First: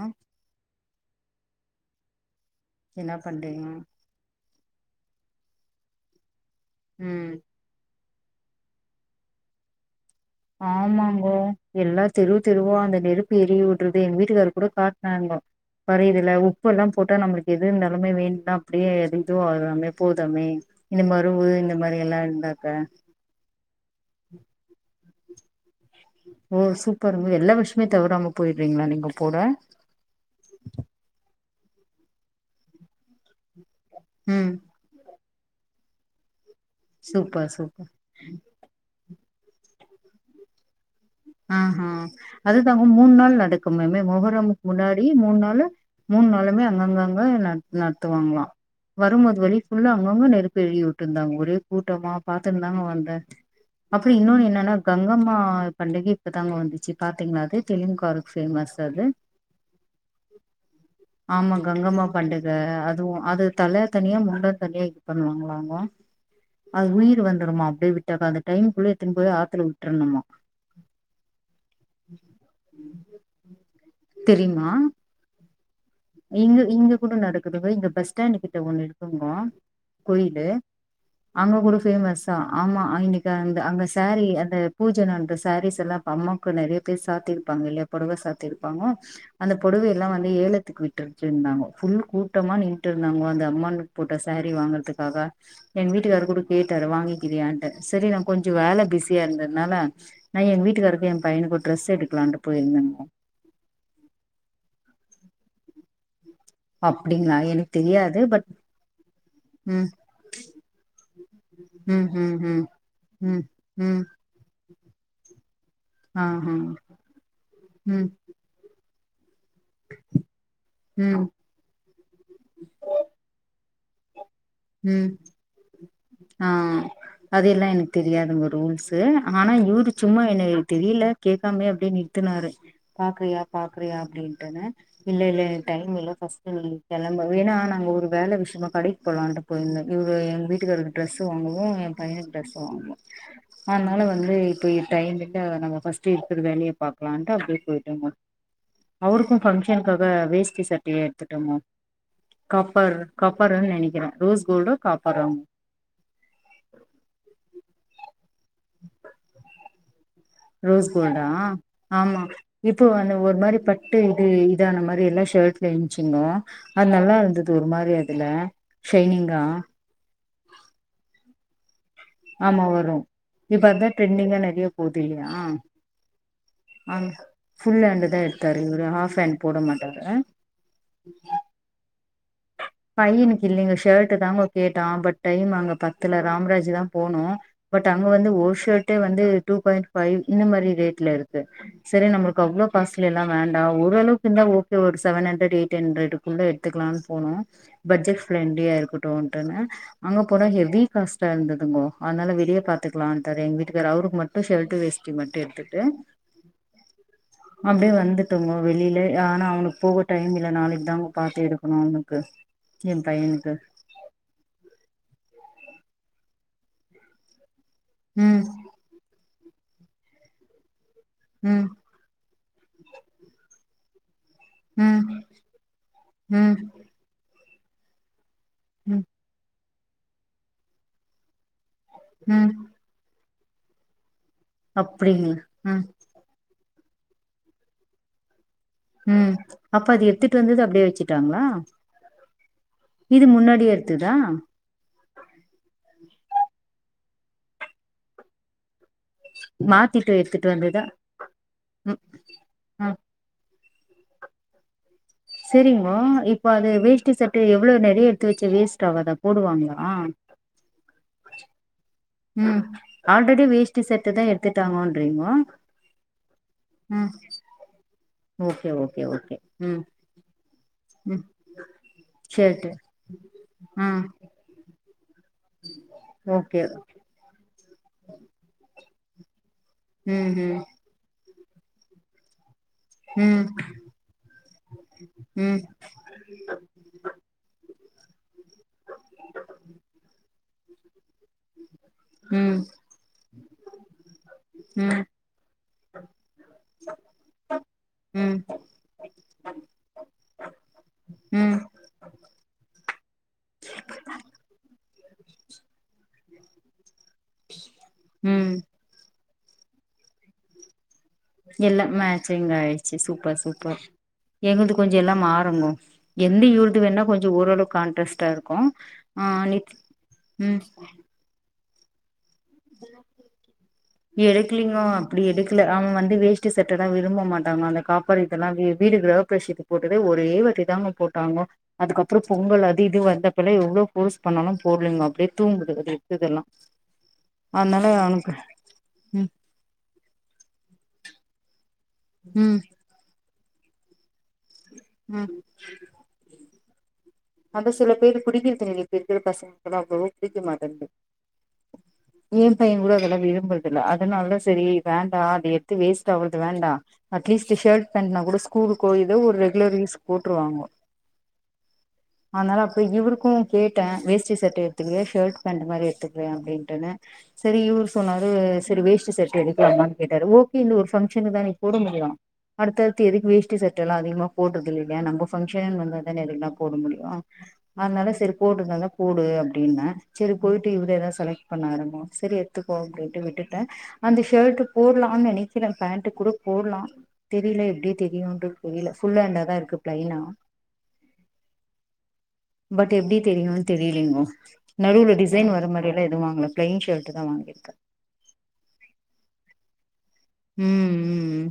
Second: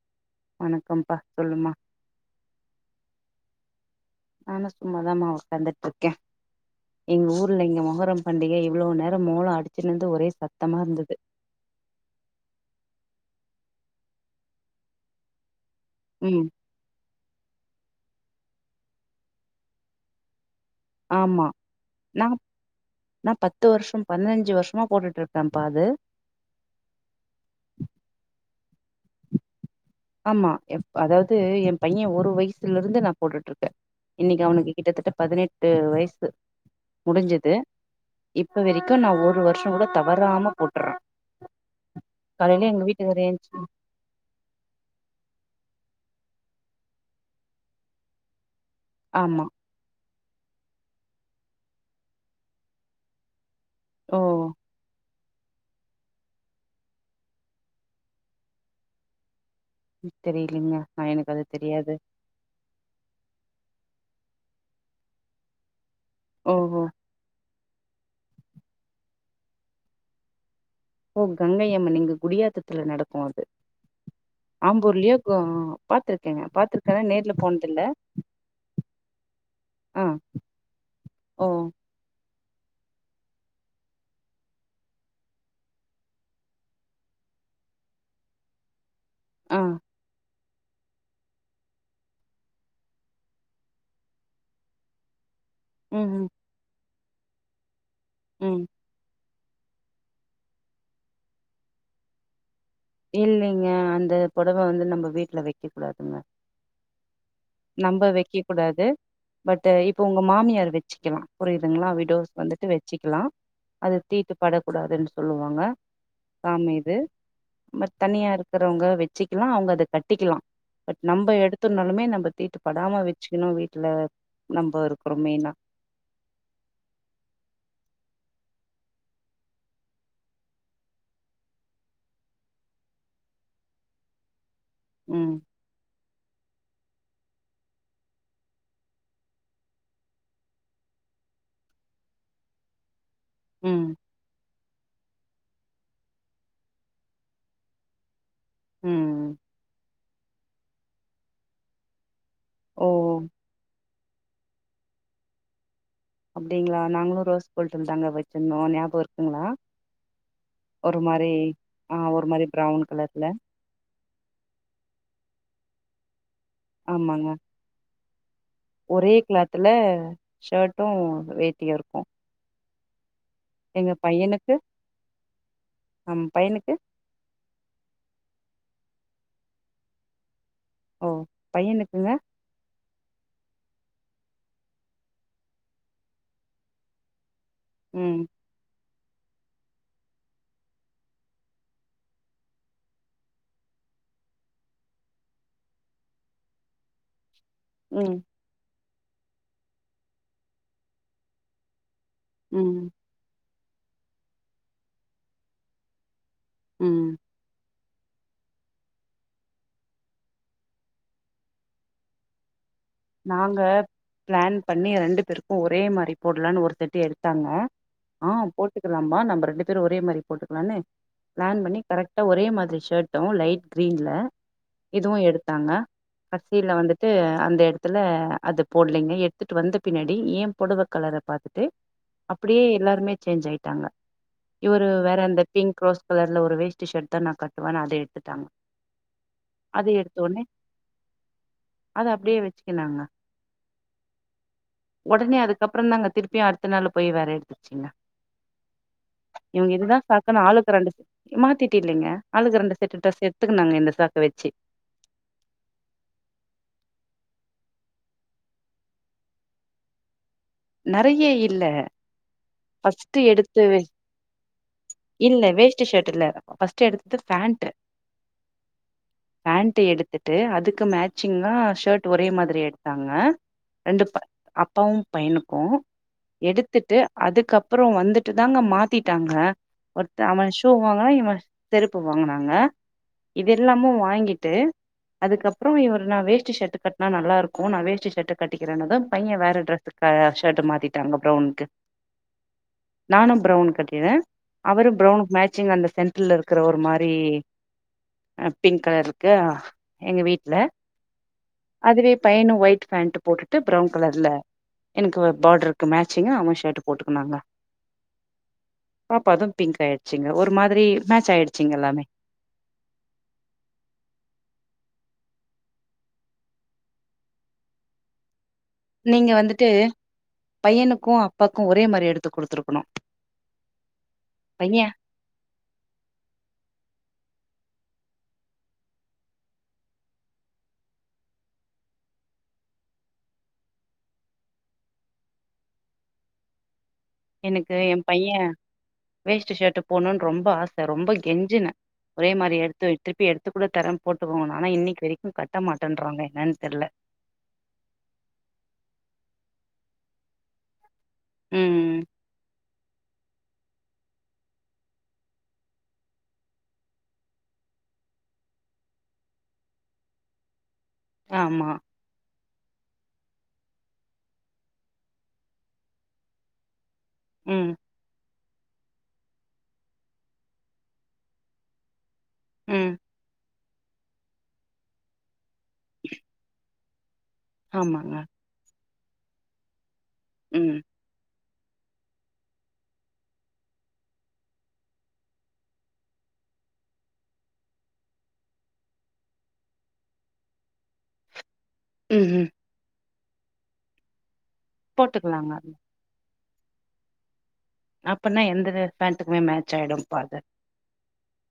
அ வணக்கம்ப்பா சொல்லுமா என்ன பண்றீங்க நானு சும்மாதா மா உக்காந்துட் இருக்கே எங்க ம் ஊர்ல இங்க மொகரம் பண்டிகை இவ்ளோ நேரொ மோளொ அடிச்சுனுருந்து ஒரே சத் ஆமாங்கோ எல்லா தெரு தெருவா அந்த நெருப்பு எரிய விடுறதெ எங்க வீட்டுக்காரு கூட காட்னாங்கோ வரு இதுல உ ம் உப்பல்லா போட்டா நம்மளுக்கு எது இருந்தாலுமே வேண்டுனா அப்டியே [unintelligible] ஆறாமே போதாமே இந்த மருவு ஆமா இந்த மாரி எல்லா நா இருந்தாக்க நா பத்து வர்ஷம் பன்னஞ்சு வர்ஷமா போட்டுட்டு இருக்கே பா அது ஓ சூப்பர்ங்க எல்லா வர்ஷமே தவறாம போயிடுறீங்ளா நீங்க போட ஆமா எப் அதாவது எ பையெ ஒரு வயசுல இருந்து நா போட்டுட்டு இருக்கே இன்னக்கி ம் அவனுக்கு கிட்டத்தட்ட பதினெட்டு வயசு சூப்பர் முடுஞ்சது சூப்பர் இப்ப வரிக்கு நா ஒரு வர்ஷோ கூட தவறாம போட்டுறே அஹ அது காலையில எங்க தாங்க மூன் வீட்டுக்காரு நாள் ஏன்ச்சு நடக்குமே மொகரமுக்கு முன்னாடி மூன் நாளு மூனு நாளுமே அங்கங்க அங்க நடத் நடத்துவாங்களா வரும்போது ஆமா வழி ஃபுல்ல அங்கங்க நெருப்பு எறிய விட்ருந்தாங்க ஒரே கூட்டமா பாத்துனுந்தாங்க வந்தே அப்புடி ஓ இன்னொன்னு என்னன்னா கங்கம்மா பண்டிகை இப்பதாங்க வந்துச்சு பாத்திங்ளா அது தெளிங்க்காரக் ஃபேமஸ் அது தெரியிலிங்க நா எனக்கு அது ஆமா தெரியாது கங்கம்மா பண்டிக அதுவு அது தல தனியா முண்டொ தனியா இது பண்ணுவாங்களா அவுங்க ஓஹோ அது உயிர் வந்துருமா அப்டியே விட்டாக்கா அந்த டைம்க்குள்ள எத்துனு போய் ஆத்துல விட்ரணுமா ஓ கங்கையம்மன் எங்க குடியாத்தத்துல நடக்கு அது தெரியுமா ஆம்பூர்லையொ கொ பாத்திரு இங்க இங்க கூட நடக்குதுங்க இங்க பஸ் ஸ்டாண்டு கிட்ட ஒன்னு இருக்குங்கோ ஆ கோயிலு ஓ அங்க கூடு ஃபேமஸ்சா ஆமா இன்னைக்கு அந்த அந்த சாரீ அந்த பூஜனந்த சாரீஸ் எல்லா அம்மாவுக்கு நெறைய பேர் சாத்திருப்பாங்க இல்லையா புடவ சாத்திருப்பாங்க அந்த ஆ புடவ எல்லா வந்து ஏலத்துக்கு விட் ருச்சுன்னாங்கோ ஃபுல் கூட்டமா நின்ட் இருந்தாங்க அந்த அம்மன் போட்ட சாரீ வாங்கறதுக்காக எங் ம் வீட்டுக்காரு ம் கூட கேட்டாரு வாங்கிக்கிறியான்டு சரி நா கொஞ்ச ம் வேல பிஸ் பிசியா இருந்ததுனால நா என் வீட்டுக்காரருக்கு என் பையனுக்கு ஒரு டிரெஸ் எடுக்கலான்ட்டு போயிருந்தேங்க இல்லிங்க அந்த பொடவ வந்து நம்ப வீட்ல வெக்க கூடாதுங்க. அப்டிங்களா எனக்கு நம்ம தெரியாது வெக்க பட் கூடாது. பட் ம் இப்போ உங்க மாமியார் வச்சுக்கலா புரியுதுங்களா ம் விடோஸ் ம் ம் வந்துட்டு வச்சிக்கலா ம் அது ம் தீ ட்டு படக்கூடாதுன் சொல்லுவாங்க. ஆஹ ம தனியா இருக்கிறவங்க வெச்சிக்கிலா அவங்க அத கட்டிக்கலா பட் ம் நம்ப எடுத் துனாலுமே நம்ப தீட்டு படாம வெச்சுக்கணு வீட்டுல நம்ப ம் இருக்குறோ மெயினா ஆ அது எல்லா எனக் தெரியாதுங்க ரூல்ஸ்சு ஆனா இவுரு சும்மா எனக் தெரியில கேக்காமேயே அப்படியே நிறுத்துனாரு பாக்றியா பாக்றியா அப்படின்ட்டுன்னு இல்ல ம் இல்ல டைம் இல்ல ஃபர்ஸ்ட் நீ கிளம்பு வேன்னா நாங்க ஒரு வேல விஷ்யமா கடைக் போலான்டு போய்ந்த இவுரு வீட்டுக்காரருக்கு டிரஸ் வாங்கவு எ பையனுக் டிரஸ் வாங்கனு அதனால ம் இப்போ டைம் விட்டா நம்ம பஸ்ட் இருக்கற வேலைய பாக்கலான்ட்டு அப்படியே போயிட்டோமா ம் இவுருக்கு ஃபங்சன்காக வேஸ்டி சட்டை எடுத்துட்டோம்மா காப்பர் ஓ காப் பறுன் நெனைகிறே ரோஸ் கோல்டு காப்பறோங் அப்படிங்களா நாங்களு ரோஸ்கோல்ட் தாங்க வச்சிந்தோ ஞாபக இருக்குங்களா ரோஸ் ஒரு கோல்டா மாரி ஆ ஆமா ஒரு மாரி இப்போ ப்ரவுன் வந்து கலர்ல ஒரு மாதிரி பட் டு இது இதான மாரி எல்லா ஷர்ட்ல ன்ச்சுங்கோ அது நல்லா ஆமாங்க இருந்தது ஒரு மாரி அதுல ஒரே ஷைனிங்கா கிளாத்துல ஷர்ட்டு வேட்டியு இருக்கு ஆமா வரு இப்ப அதா எங்க ட்ரெண்டிங்கா பையனுக்கு நெறையா போது இல்லையா நம் பையனுக்கு ஆ. ஃபுல் ஹேண்ட்டு தா எடுத்தாரு இவரு ஹாஃப் ஹேண்ட் போட மாட்டாரு அ ஓ பையனுக்குங்க பையனுக்கு இல்லைங்க ஷர்ட் தாங்க கேட்டா பட் டைம் அங்க பத்தல ராம்ராஜ் தா போனோ பட் அங்க ம் வந்து ஓர் ஷர்ட்டே வந்து டூ பாயிண்ட் ஃபைவ் இந்த மாதரி ரேட்ல இருக்கு சரி நம்மளுக்கு அவ்வளோ காஸ்லில வேண்டா ஓர அளவுக்கு இருந்தா ஓகே ஒரு செவன் ஹண்ட்ரட் எயிட் ஹண்டரட்டு குள்ள எத்துக்கலான் போனோ ம் பட்ஜெட் ஃப்ரெண்ட்லியா இருக்கட்டுன்ட்டுன்ன அங்க போனா ஹெவி காஸ்ட்டா இருந்ததுங்கோ. அனால வெளியே ம் பாத்துக்கலான்ட்டாரு எங்க வீட்டுக்கார் அவருக்கு மட்டும் ஷர்ட் வேஸ்டி மட்டு எடுத்துட்டு ம் அப்படியே வந்துட்டோங்க வெளியில ஆனா அவனுக் போக டைம் இல்ல நாளைக் தாங்க பாத்து எடுக்கணு அவனுக்கு எ பையனுக்கு நாங்க பிளான் பண்ணி ரெண்டு பேருக்கு ஒரே மாரி போடலான் ஒரு செட்டு எடுத்தாங்க ஆ ம் போட்டுக்கலாம்பா நம்ம ரெண்டு பேர் ஒரே மாரி போட்டுக்கலான்னு பிளான் ம் பண்ணி கரெக்டா ஒரே மாதிரி ஷர்ட்டு லைட் க்ரீன்ல ம் இதுவு எடுத்தாங்க ம் கடைசியில வந்துட்டு அந்த எடத்துல அது ம் போட்லிங்க எத்துட்டு வந்த பின்னாடி ஏ பொடவ கலர பாத்துட்டு ம் அப்படியே எல்லாருமே சேஞ்ச் ஆயிட்டாங்க இவரு வேற அப்டிங்களா அந்த பிங்க் ம் ரோஸ் கலர்ல ஒரு வேஸ்ட்டி ஷர்ட் தா நா கட்டுவன்னு அத எடுத்துட்டாங்க ம் அப்ப அது அத எடுத்த எத்துட்டு ஒடனே வந்தத அப்படியே வச்சுட்டாங்களா. அத அப்டியே வச்சுக்கினாங்க இது முன்னாடியே எடுத்ததா ஒடனே அதுக்கப்புறம் தாங்க திருப்பியும் அடுத்த நாள் போய்ராரு இவங்க இதுதான் மாத்திட்டு சாக்குன்னு எடுத்துட்டு ஆளுக்கு வந்ததா ரெண்டு ச ம் மாத்ட்டில்லைங்க ஆளுக்கு ரெண்டு ஆ செட்டு ட்ரெஸ் எடுத்துக்கினாங்க இந்த சாக்க வச்சு சேரிங்கோ இப்போ அது வேஸ்ட்டி சட்டு எவ்ளோ நெறைய எடுத்து வச்ச வேஸ்ட் ஆவதா போடுவாங்களா நெறைய இல்ல ம் ஃபஸ்ட் ஆல்ரெடி எடுத்து வே வேஷ்டி செட்டு தா எடுத்துட்டாங்கன்றீங்கோ இல்ல வேஸ்ட் ஷர்ட் இல்ல ஃப்ஸ்ட் ம் எடுத்தது ஃபேன்ட்டு ஓகே ஓகே ஓகே ம் ஃபேண்ட்டு எடுத்துட்டு அதுக்கு ம் மேச்சிங்கா ஷர்ட் ஒரே மாதிரி ஷர்ட்டு எடுத் தாங்க ம் ரெண்டு அப்பாவும் பையனுக்கும் ஓகே எடுத்துட்டு அதுக்கப்புறம் வந்துட்டு தாங்க மாத்திட்டாங்க ஒருத்த ம் அவ ம் ஷீ வாங்குன இவே செருப்பு வாங்கனாங்க ம் இதயெல்லாமு வாங்கிட்டு ம் அதுக்கப்புறம் இவர்ரு நான் வேஸ்ட் ஷர்ட் கட் னா நல்லாருக்கும் நான் வேஷ்டி ஷர்ட் கட்டிக்கிறேனதும் பையன் வேற ட்ரெஸ் ஆ ஷேட்டா மாத்திட்டாங்க ப்ரௌன்னுக்கு ம் நானும் ப்ரௌவுன் கட்டிருரேன் அவரும் ப்ரௌவுனுகு மேச்சிங் அந்த சென்ட் ர்ல இருக்கிறவொரு மாரி ம் ம் ஆ பிங்க் காருக்கு எங்க வீட்ல் ம் அதுவே பையனும் ஒயிட் பேண்ட் போட்டுட்டு ப்ரௌவுன் கலர்ல எனக்கு ஒரு பாடருக்கு மேச்சிங்க அவன் ஷர்ட் போட்டுக்கினாங்க ம் பாப்பாவுதும் பிங்க் ஆயிடுச்சுங்க ஒரு மாதிரி மேட்ச் ஆயிடுச்சுங்க எல்லாம் எல்லாமே மேச்சிங் ஆயிடுச்சு சூப்பர் சூப்பர் எங்களுது கொஞ்சம் எல்லாம் மறனு எந்த யுருட்டு வேண்ணா கொஞ்சம் ஓரளவுக்கு கான்ட்ரெஸ்ட்டா இருக்கும் நீங்க வந்துட்டு பையனுக்கும் அப்பாக்கும் ஒரே மாரி எடுத்து கொடுத்துருக்கோ எடுக்லிங்கோ பைய அப்டி எடுக்கல அவன் வந்து வேஸ்டி சட்ட தா விரும்ப மாட்டாங்கா அந்த காப்பர் இதெல்லாம் வீடு கிறகபிரவேஷத்துக்கு போட்டதே ஒரே வாட்டி தாங்க போட்டாங்கோ அதுக்கப்புறம் பொங்கல் அது இது வந்தப்பல்லாம் எவ்வளோ ஃபோர்ஸ் பண்ணாலும் போடலங்க அப்டியே தூங்குது அது இக்குது எல்லாம் எனக்கு எ பையன் ம் வேஸ்டி ஷர்ட் போணும்னு ரொம்ப ஆசை ரொம்ப கெஞ்சினே ஒரே ம் மாரி எடுத்து திருப்பி எடுத்து கூட தர்ரேன் போட்டுபோங்க ஆனா இன்னைக்கு ம் வரைக்கும் கட்ட மாட்டேன்றன்றாங்க என்னன்னு தெர்ல அந்த செல பேர் புடிக்கிருது இல்ல இப்ப இருக்கிற பசங்களுக்கெல்லாம் அவ்ளோவா புடிக்க மாட்டேங்குது ம் ஏ பையன் கூட அதெல்லாம் விரும்புரதுல்ல அதனால தா சேரி வேண்டாம் அதை எடுத்து வேஸ்ட் ஆவுது வேண்டாம் அட்லீஸ்ட் ஷேர்ட் பேண்ட்னா கூட ஸ்கூலுக்கோ ஏதோ ஒரு ரெகுலர் யூஸ் போட்ருவாங்க ஆமா அதனால அப்ப இவருக்கும் கேட்டேன் வேஷ்டி செர்ட் எடுத்துகிறியா ஷர்ட் பேண்ட் மாரி எடுத்துக்கிறியா அப்டின்ட்டுன்னு சேரி ம் யூவு சொன்னாரு சேரி வேஸ்டி ஷாட் எடுக்கலாமான்னு கேட்டாரு ஓகே இந்த ஒரு பங்க்ஷனு தானே நீ போட முடியும் ம் அடுத்தடுத்து எதுக்கு வேஸ்டி சட்டலாம் அதிகமா போடுறது இல்லையா நம்ம பங்க்ஷன்னு வந்தா தானே அதல்லாம் போட முடியும் அதனால ஆமாங்க சேரி போடுறந்தா போடு அப்டின்னே சேரி போயிட்டு ம் இந்த எத செலக்ட் பண்ணாரு சேரி எடுதுக்கோ அப்டின்ட்டு விட்டுட்டேன் அந்த ஷர்ட்டு போடலாம்னு நெனைக்கிறேன் பேண்ட் கூட போட்லாம் தெரியில எப்டி தெரியுன்டு தெரியில ஃபுல் ஹாண்டா தா இருக்கு பிலைனா ம் ஹும் பட் எப்டி தெரியுன் தெரியலீங்கோ நடுவுல டிசைன் போட்டுக்கலாங்க வர மாரி லா எதுவு வாங்கல பிளைன் ஷர்ட் தா வாங்கி இருக்க அப்பனா எந்த பேண்ட்டுக்குமே மேட்ச் ஆயிடும் பா அது ம் ம்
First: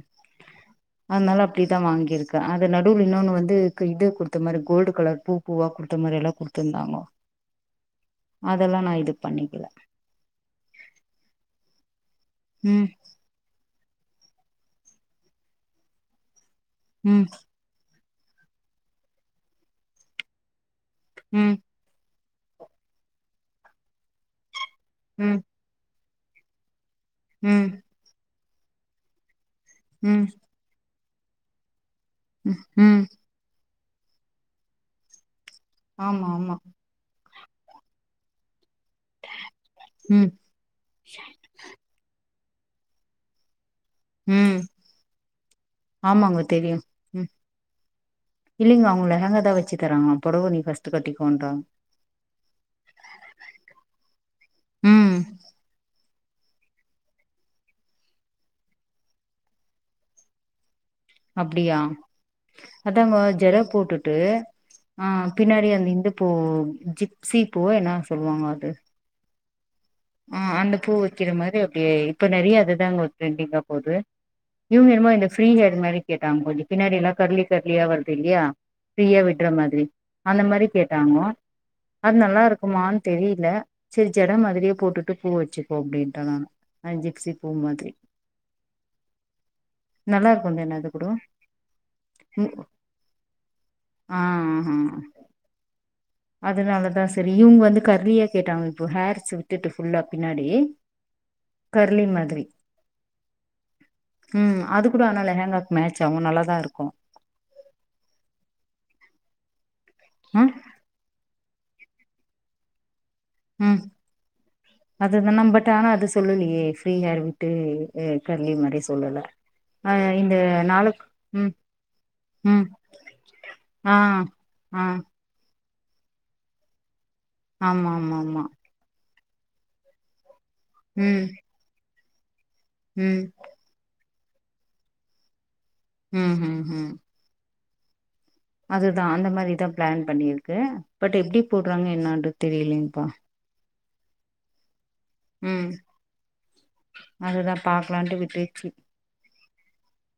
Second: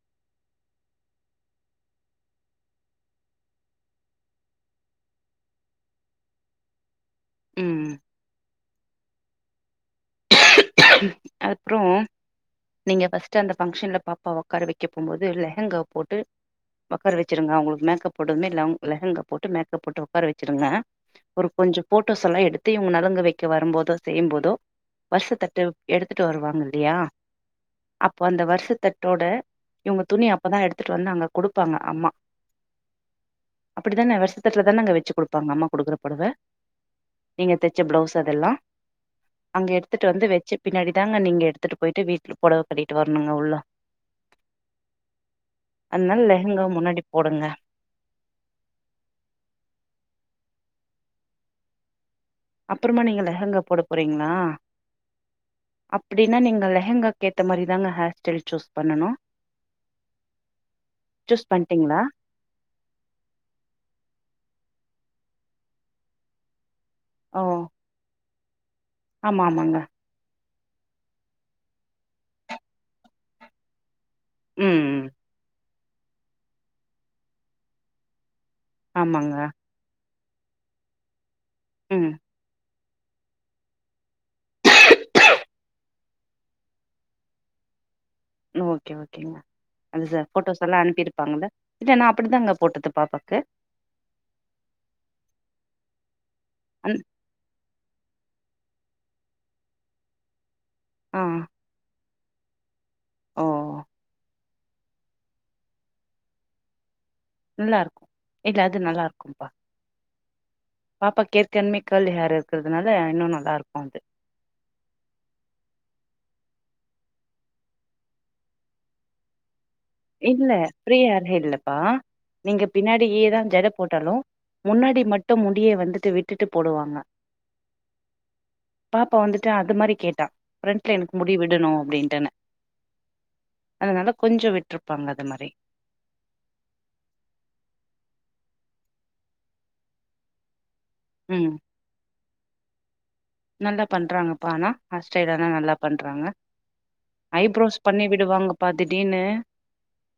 அனால அப்டிதா வாங்கியிருக்கே அந்த நடுவு இன்னொன்னு வந்து இது குடுத்த மாரி கோல்டு கலர் பூ பூவா குடுத்த மாரி எல்லா கொடுத்துருந்தாங்கோ ம் அதெல்லா நா இது பண்ணிக்கில அப்புறோ ம் நீங்க ஃபஸ்ட்டு அந்த ஃபங்க்ஷன்ல பாப்பா உக்கார வைக்க போம்போது லெஹங்கா போட்டு உக்கார ம் வெச்சிருங்க அவங்களுக்கு மேக்கப் போட்டதுமே லெ லெஹங்கா போட்டு மேக்கப் போட்டு உக்கார வெச்சிருங்க ஒரு ம் கொஞ்சொ ஃபோட்டோஸ் எல்லா எடுத்து இவங்க நலங்கு வைக்க வரும் போதோ செய்யும் போதோ ம் வருஷத்தட்டு எடுத்துட்டு வருவாங்க இல்லையா ம் அப்போ அந்த வருஷத்தட்டோட இவங்க ம் துணி அப்பதா எடுத்துட்டு வந்து அங்க கொடுப்பாங்க அம்மா ம் ஹும் அப்டித்தானே வருஷத்துட்டுல தானேங்க வெச்சு கொடுப்பாங்க அம்மா குடுக்குற ஆமா பொடவ ஆமா நீங்க தெச்ச ப்ளவுஸ் அதெல்லா அங்க எடுத்துட்டு வந்து ம் வெச்சு பின்னாடிதாங்க நீங்க எடுத்துட்டு போயிட்டு வீட்டுல புடவ கட்டிட்டு வரணுங்க உள்ள ம் அதுனால ஆமாங்க லெஹங்காவ தெரியு முன்னாடி ம் போடுங்க இல்லைங்க அவங்க லெஹங்கா தா வெச்சு தராங்களா புடவ நீ ஃபர்ஸ்ட் கட்டிகோன்றாங்க அப்புறமா நீங்க லெஹங்க போட போறீங்களா ம் அப்டின்னா நீங்க லெஹங்காக்கு ஏத்த மாரிதாங்க ஹேர் ஸ்டைல் சூஸ் பண்ணணு சூஸ் அப்டியா பண்ட்டீங்களா அதாங்கோ ஜட போட்டுட்டு ஆ பின்னாடி அந் இந்த பூ ஜி சீ ஓ பூவு என்ன சொல்லுவாங்க அது ஆமா ஆமாங்க ஆ அந்த பூ வைக்கிற மாரி அப்டியே இப்ப நெறைய அதுதாங்க ட்ரெண்டிங்கா போது ம் இவங்க ம் என்னமோ இந்த ஃப்ரீ ஹேர் மாரி கேட்டாங்க கொஞ்சொ பின்னாடி எல்லா கர்லி கர்லியா வருது இல்லையா ஃரீயா ஆமாங்க விடுற மாதிரி அந்த மாரி கேட்டாங்க ம் அது நல்லா இருக் க்குமான் தெரியல சரி ஜட மாதிரியே போட் டுட்டு பூ வெச்சுக்கோ அப்டின்ட்டே நானு ஜிப்சி பூ மாதிரி ஓகே ஓகேங்க அது சா நல்லா இருக்கு ஃபோட்டோஸ் எல்லா தான அது அனுப்பி கூட இருப்பாங்கள இல்ல நா அப்டி தாங்க போட்டது பாப்பாக்கு ஆஹா அந் அதனாலதா சரி இவங்க வந்து கர்லியா கேட்டாங்க இப்போ ஹேர்ஸ் விட்டுட்டு ஃபுல்லா பின்னாடி ஆ கர்லி மாதிரி ஓ ஓ ம் அது கூட ஆனா லெஹேங்காக்கு மேச் ஆகு நல்லாதா இருக்கு நல்லா இருக்கு இல்ல அது நல்லா இருக்கும்பா அ பாப்பா ஏற்கன்மே கெர்லி ஹேர் இருக்குறதுனால இன்னு நான் ம் அதுதா நம்ம பட் ஆனா அது சொல்லலையே ஃப்ரீ ஹேர் விட்டு அ கர்லி மாரியு சொல்லல ஆ இந்த இல்ல ப்ரீ நாளுக் ஹேரே ம் இல்லப்பா நீங்க ம் பின்னாடியே தா ஜட ஆ போட்டாலு ஆ முன்னாடி மட் ட்டு முடிய வந்துட்டு விட்டுட்டு போடுவாங்க ஆமா ஆமா ஆமா பாப்பா வந்துட்டு அது மாரி கேட்டா ப்ரெண்ட்ல எனக்கு ம் முடி விடணு அப்டின்ட்டுன்னு ம் அதுனால கொஞ்சோ விட்ருப்பாங்க அது மாரி ம் ஹும் ஹும் அதுதா அந்த மாரிதா ப்ளான் பண்ணியிருக்கு பட் எப்டி ம் போட்றாங்க என்னான்றது தெரியலிங்கப்பா நல்லா பண்றாங்கப்பா ஆனா ஹேர் ஸ்டைலலா ம் நல்லா பண்றாங்க அதுதா ஐப்ரோஸ் பண்ணி பாக்கலான்ட்டு விடுவாங்கப்பா விட்டுச்சு திடிர்னு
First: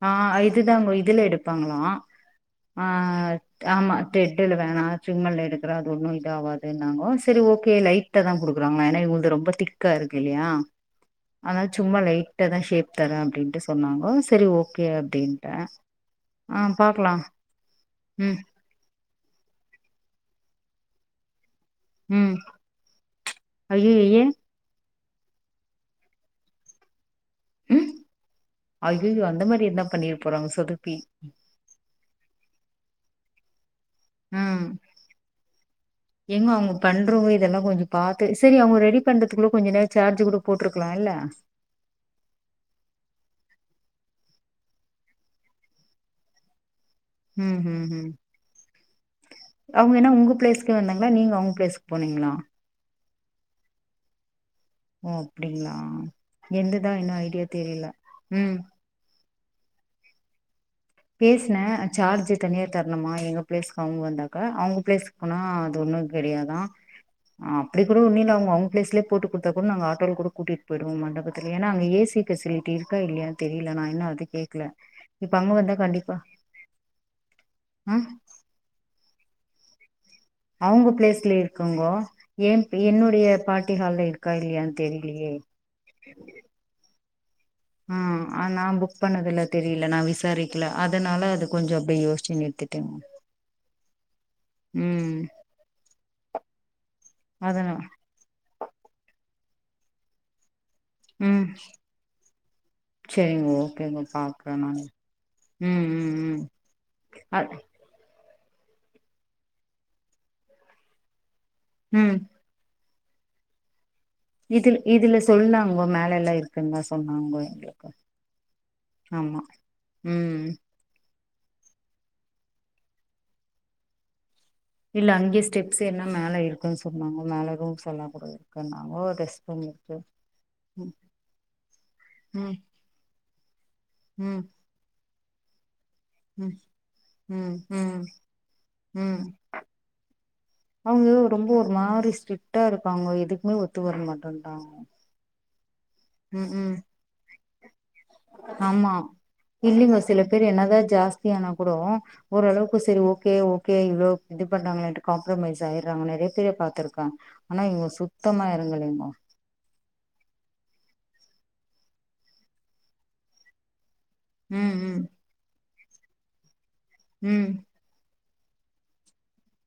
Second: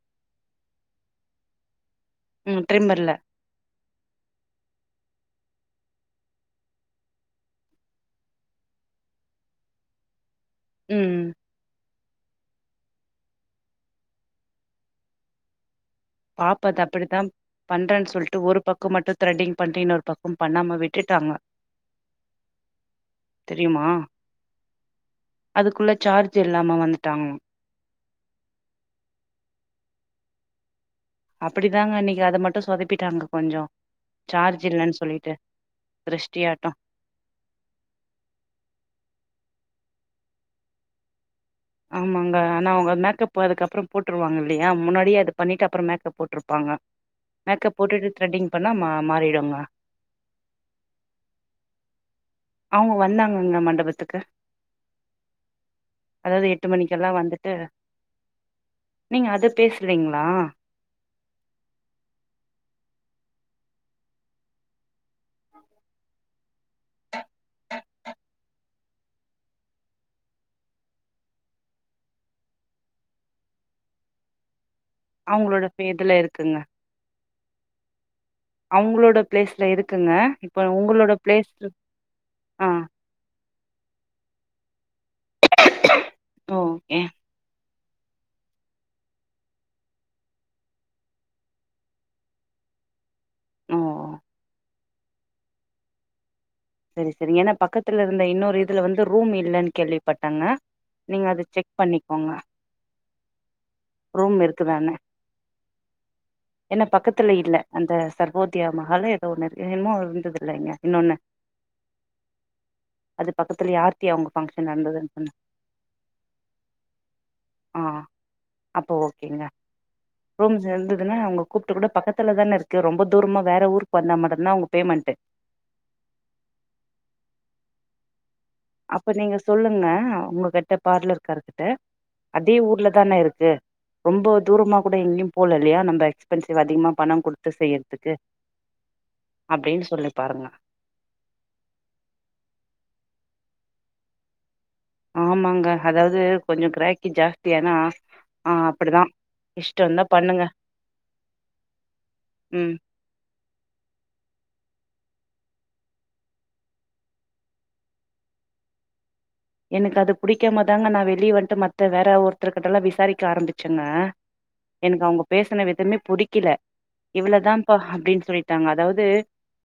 ஆ இதுதாங்கோ இதுல எடுப்பாங்களா ம் ஆ ட்ரிம்மர்ல ஆமா டெட்டெலுவே நானா சும்மல்ல எடுக்குறே அது ஒண்ணு இத ஆவாதுன்னாங்கோ செரி ஓகே லைட் கிட்ட தா குடுக்குறாங்களா ஏன்னா இவுங்கது ரொம்ப திக்கா இருக்கு இல்லையா ம் ம் அதனால சும்மா லைட்டா தா ஷேப் தரே அப்டின்ட்டு சொன்னாங்கோ செரி ஓகே அப்டின்ட்டே ஆ பாப்பா அது பாக்கலா அப்டித்தா பண்றேன் ம் சொல்ட்டு ஒரு பக்கோ மட்டு த்ரெட்டிங் பண்ட்டு இன்னொரு பக்கம் பண்ணாம விட்டுட்டாங்க ம் தெரியுமா ஐயயோ ஏ அதுக்குள்ள சார்ஜ் இல்லாம வந்துட்டாங்களா ம் ஐய்யய்யோ அந்த மாரி என்ன பண்ணிற போறாங்க சொதப்பி அப்புடிதாங்க அன்னைக்கு அது மட்டு சொதப்பிட்டாங்க கொஞ்சோ சார்ஜ் ம் இல்லன் சொல்லிட்டு திருஷ்டியாட்டோ பண்றவுங்க இதெல்லா கொஞ்ச பாக்க செரி அவுங்கோ ரெடி பண்றதுக்குள்ள கொஞ்ச நேர சார்ஜ் கூட போட்ருக்கலா இல்ல ஆமாங்க ஆனா அவுங்க மேக்கப் அதுக்கப்பறம் போட்ருவாங்க இல்லையா முன்னாடியே அது பண்ணிட்டு அப்பறம் மேக்கப் போட்ருப்பாங்க ம் மேக்கப் போட்டுட்டு த்ரெட்டிங் பண்ணா மா மாறிடுங்க அவுங்க என்ன உங்க ப்ளேஸ்க்கு வந்தாங்களா நீங்க அவுங்க ப்ளேஸ்க்கு போனீங்களா அவுங்க வந்தாங்கங்க மண்டபத்துக்கு ஓ அப்டிங்களா அதாவது எட்டு என்து தா மணிக்கெல்லா என்ன ஐடியா வந்துட்டு தெரியல ம் நீங்க அத பேசுறிங்ளா பேசுனே சார்ஜ் தனியா தரண்னுமா எங்க ப்ளேஸ்க்கு அவுங்க வந்தாக்கா அவுங்க ப்ளேஸ்க் ஆனா அது ஒண்ணு கெடையாதா ஆ அப்டி கூட நீல அவுங்க அவுங்க ப்ளஸ்லயே போட்டு குடுத்தா கூட நாங்க ஆட்டோல கூட கூட்டிட்டு போய்டுவோ மண்டபத்துல ஏன்னா அங்க ஏசி பெசிலிட்டி இருக்கா இல்லையான் தெரியல நா இன்னு அது கேக்ல இப்ப அங்க வந்தா பியு இதுல கண்டிப்பா இருக்குங்க ஆ அவுங்களோட ப்ளேஸ்ல இருக்குங்க இப்ப அவுங்க உங்களோட பிளேஸ்ல பிளேஸ் இருக்கங்கோ எ ஆ என்னுடைய பார்ட்டி ஹால்ல இருக்கா இல்லையான் தெரியலையே ஓகே ஆ அன் நா புக் பண்ணதுல்ல தெரியல நா விசாரிக்கல அதுனால அது கொஞ்சோ அப்டியே யோசிச்சு நிறுத்திட் [unintelligible] ஓ ஓ ம் செரி செரிங்க ஏன்னா அதனா பக்கத்துல இருந்த இன்னொரு இதுல வந்து ரூம் இல்லன்னு கேள்விப்பட்டங்க நீங்க ம் அது செக் பண்ணிக்கோங்க செரிங்க ஓகேங்க ரூம் பாக்குறே இருக்குதான்னு நானு ம் ம் ம் இல்ல அ இல்ல அந்த சர்வோத்தியா மகால்னு ஏதோ ஒன்னு இருக்கு இன்மு இருந்தது இல்ல இங்க இன்னொன்னு ம் அது பக்கத்துல யார் இதுல இதுல சொல்லாங்கோ மேல எல்லா இருக்குன்தா சொன்னாங்கோ ஆ எங்ளுக்கு அப்போ ஓகேங்க ம் ரூம்ஸ் இருந்ததுன்னா உங்க கூப்ட்டு கூட பக்கத்துல தான இருக்கு ரொம்ப தூரமா வேற ஊருக்கு வந்தா மட்டம்தா அவுங்க இல்ல அங்கே ஸ்டெப்ஸ் என்னா மேல இருக்குன் சொன்னாங்க மேல ரூம்ஸ் சொல்ல கூடாது அப்ப நீங்க சொல்லுங்க உங்க கிட்ட ம் பார்லர்காருகிட்ட அதே ம் ஊர்ல தான இருக்கு ரொம்ப ம் தூரமா கூட எங்கயு போல இல்லையா நம்ப ம் எக்ஸ்பென்சிவ் அதிகமா பணம் குடுத்து ம் ம் செய்யறதுக்கு ம் அப்டின் சொல்லி பாருங்க அவங்க ரொம்ப ஒரு மாரி ஸ்ட்ரிக்டா இருப்பாங்க எதுக்குமே ஒத்து வர மாட்டேன்டாங்க ஆமாங்க அதாவ்து கொஞ்சோ கிராக்கி ஜாஸ்தி ஆனா ஆமா இல்லிங்கோ செல பேரு பண்ணுங்க என்னதா ஜாஸ்தியானா கூடோ ம் ஓரளவுக்கு சரி ஓகே ஓ கே இவ்ளோ இது பண்றாங்களேன்ட்டு காம்ப்ரமைஸ் ஆயிறாங்க நெறைய பேர பாத்துருக்க ஆனா இவுங்க சுத்தமா எறங்கலேங்கோ எனக் அது புடிக்காமதாங்க நா வெளிய வந்ட்டு மத்த வேற ஒருத்தர்கிட்டலா விசாரிக்க ஆரம்பிச்சேங்க ம் ம் எனக்கு அவுங்க பேசுன விதமே புடிக்கல ம் இவ்ளதான்ப்பா அப்டின் சொல்லிட்டாங்க அதாவது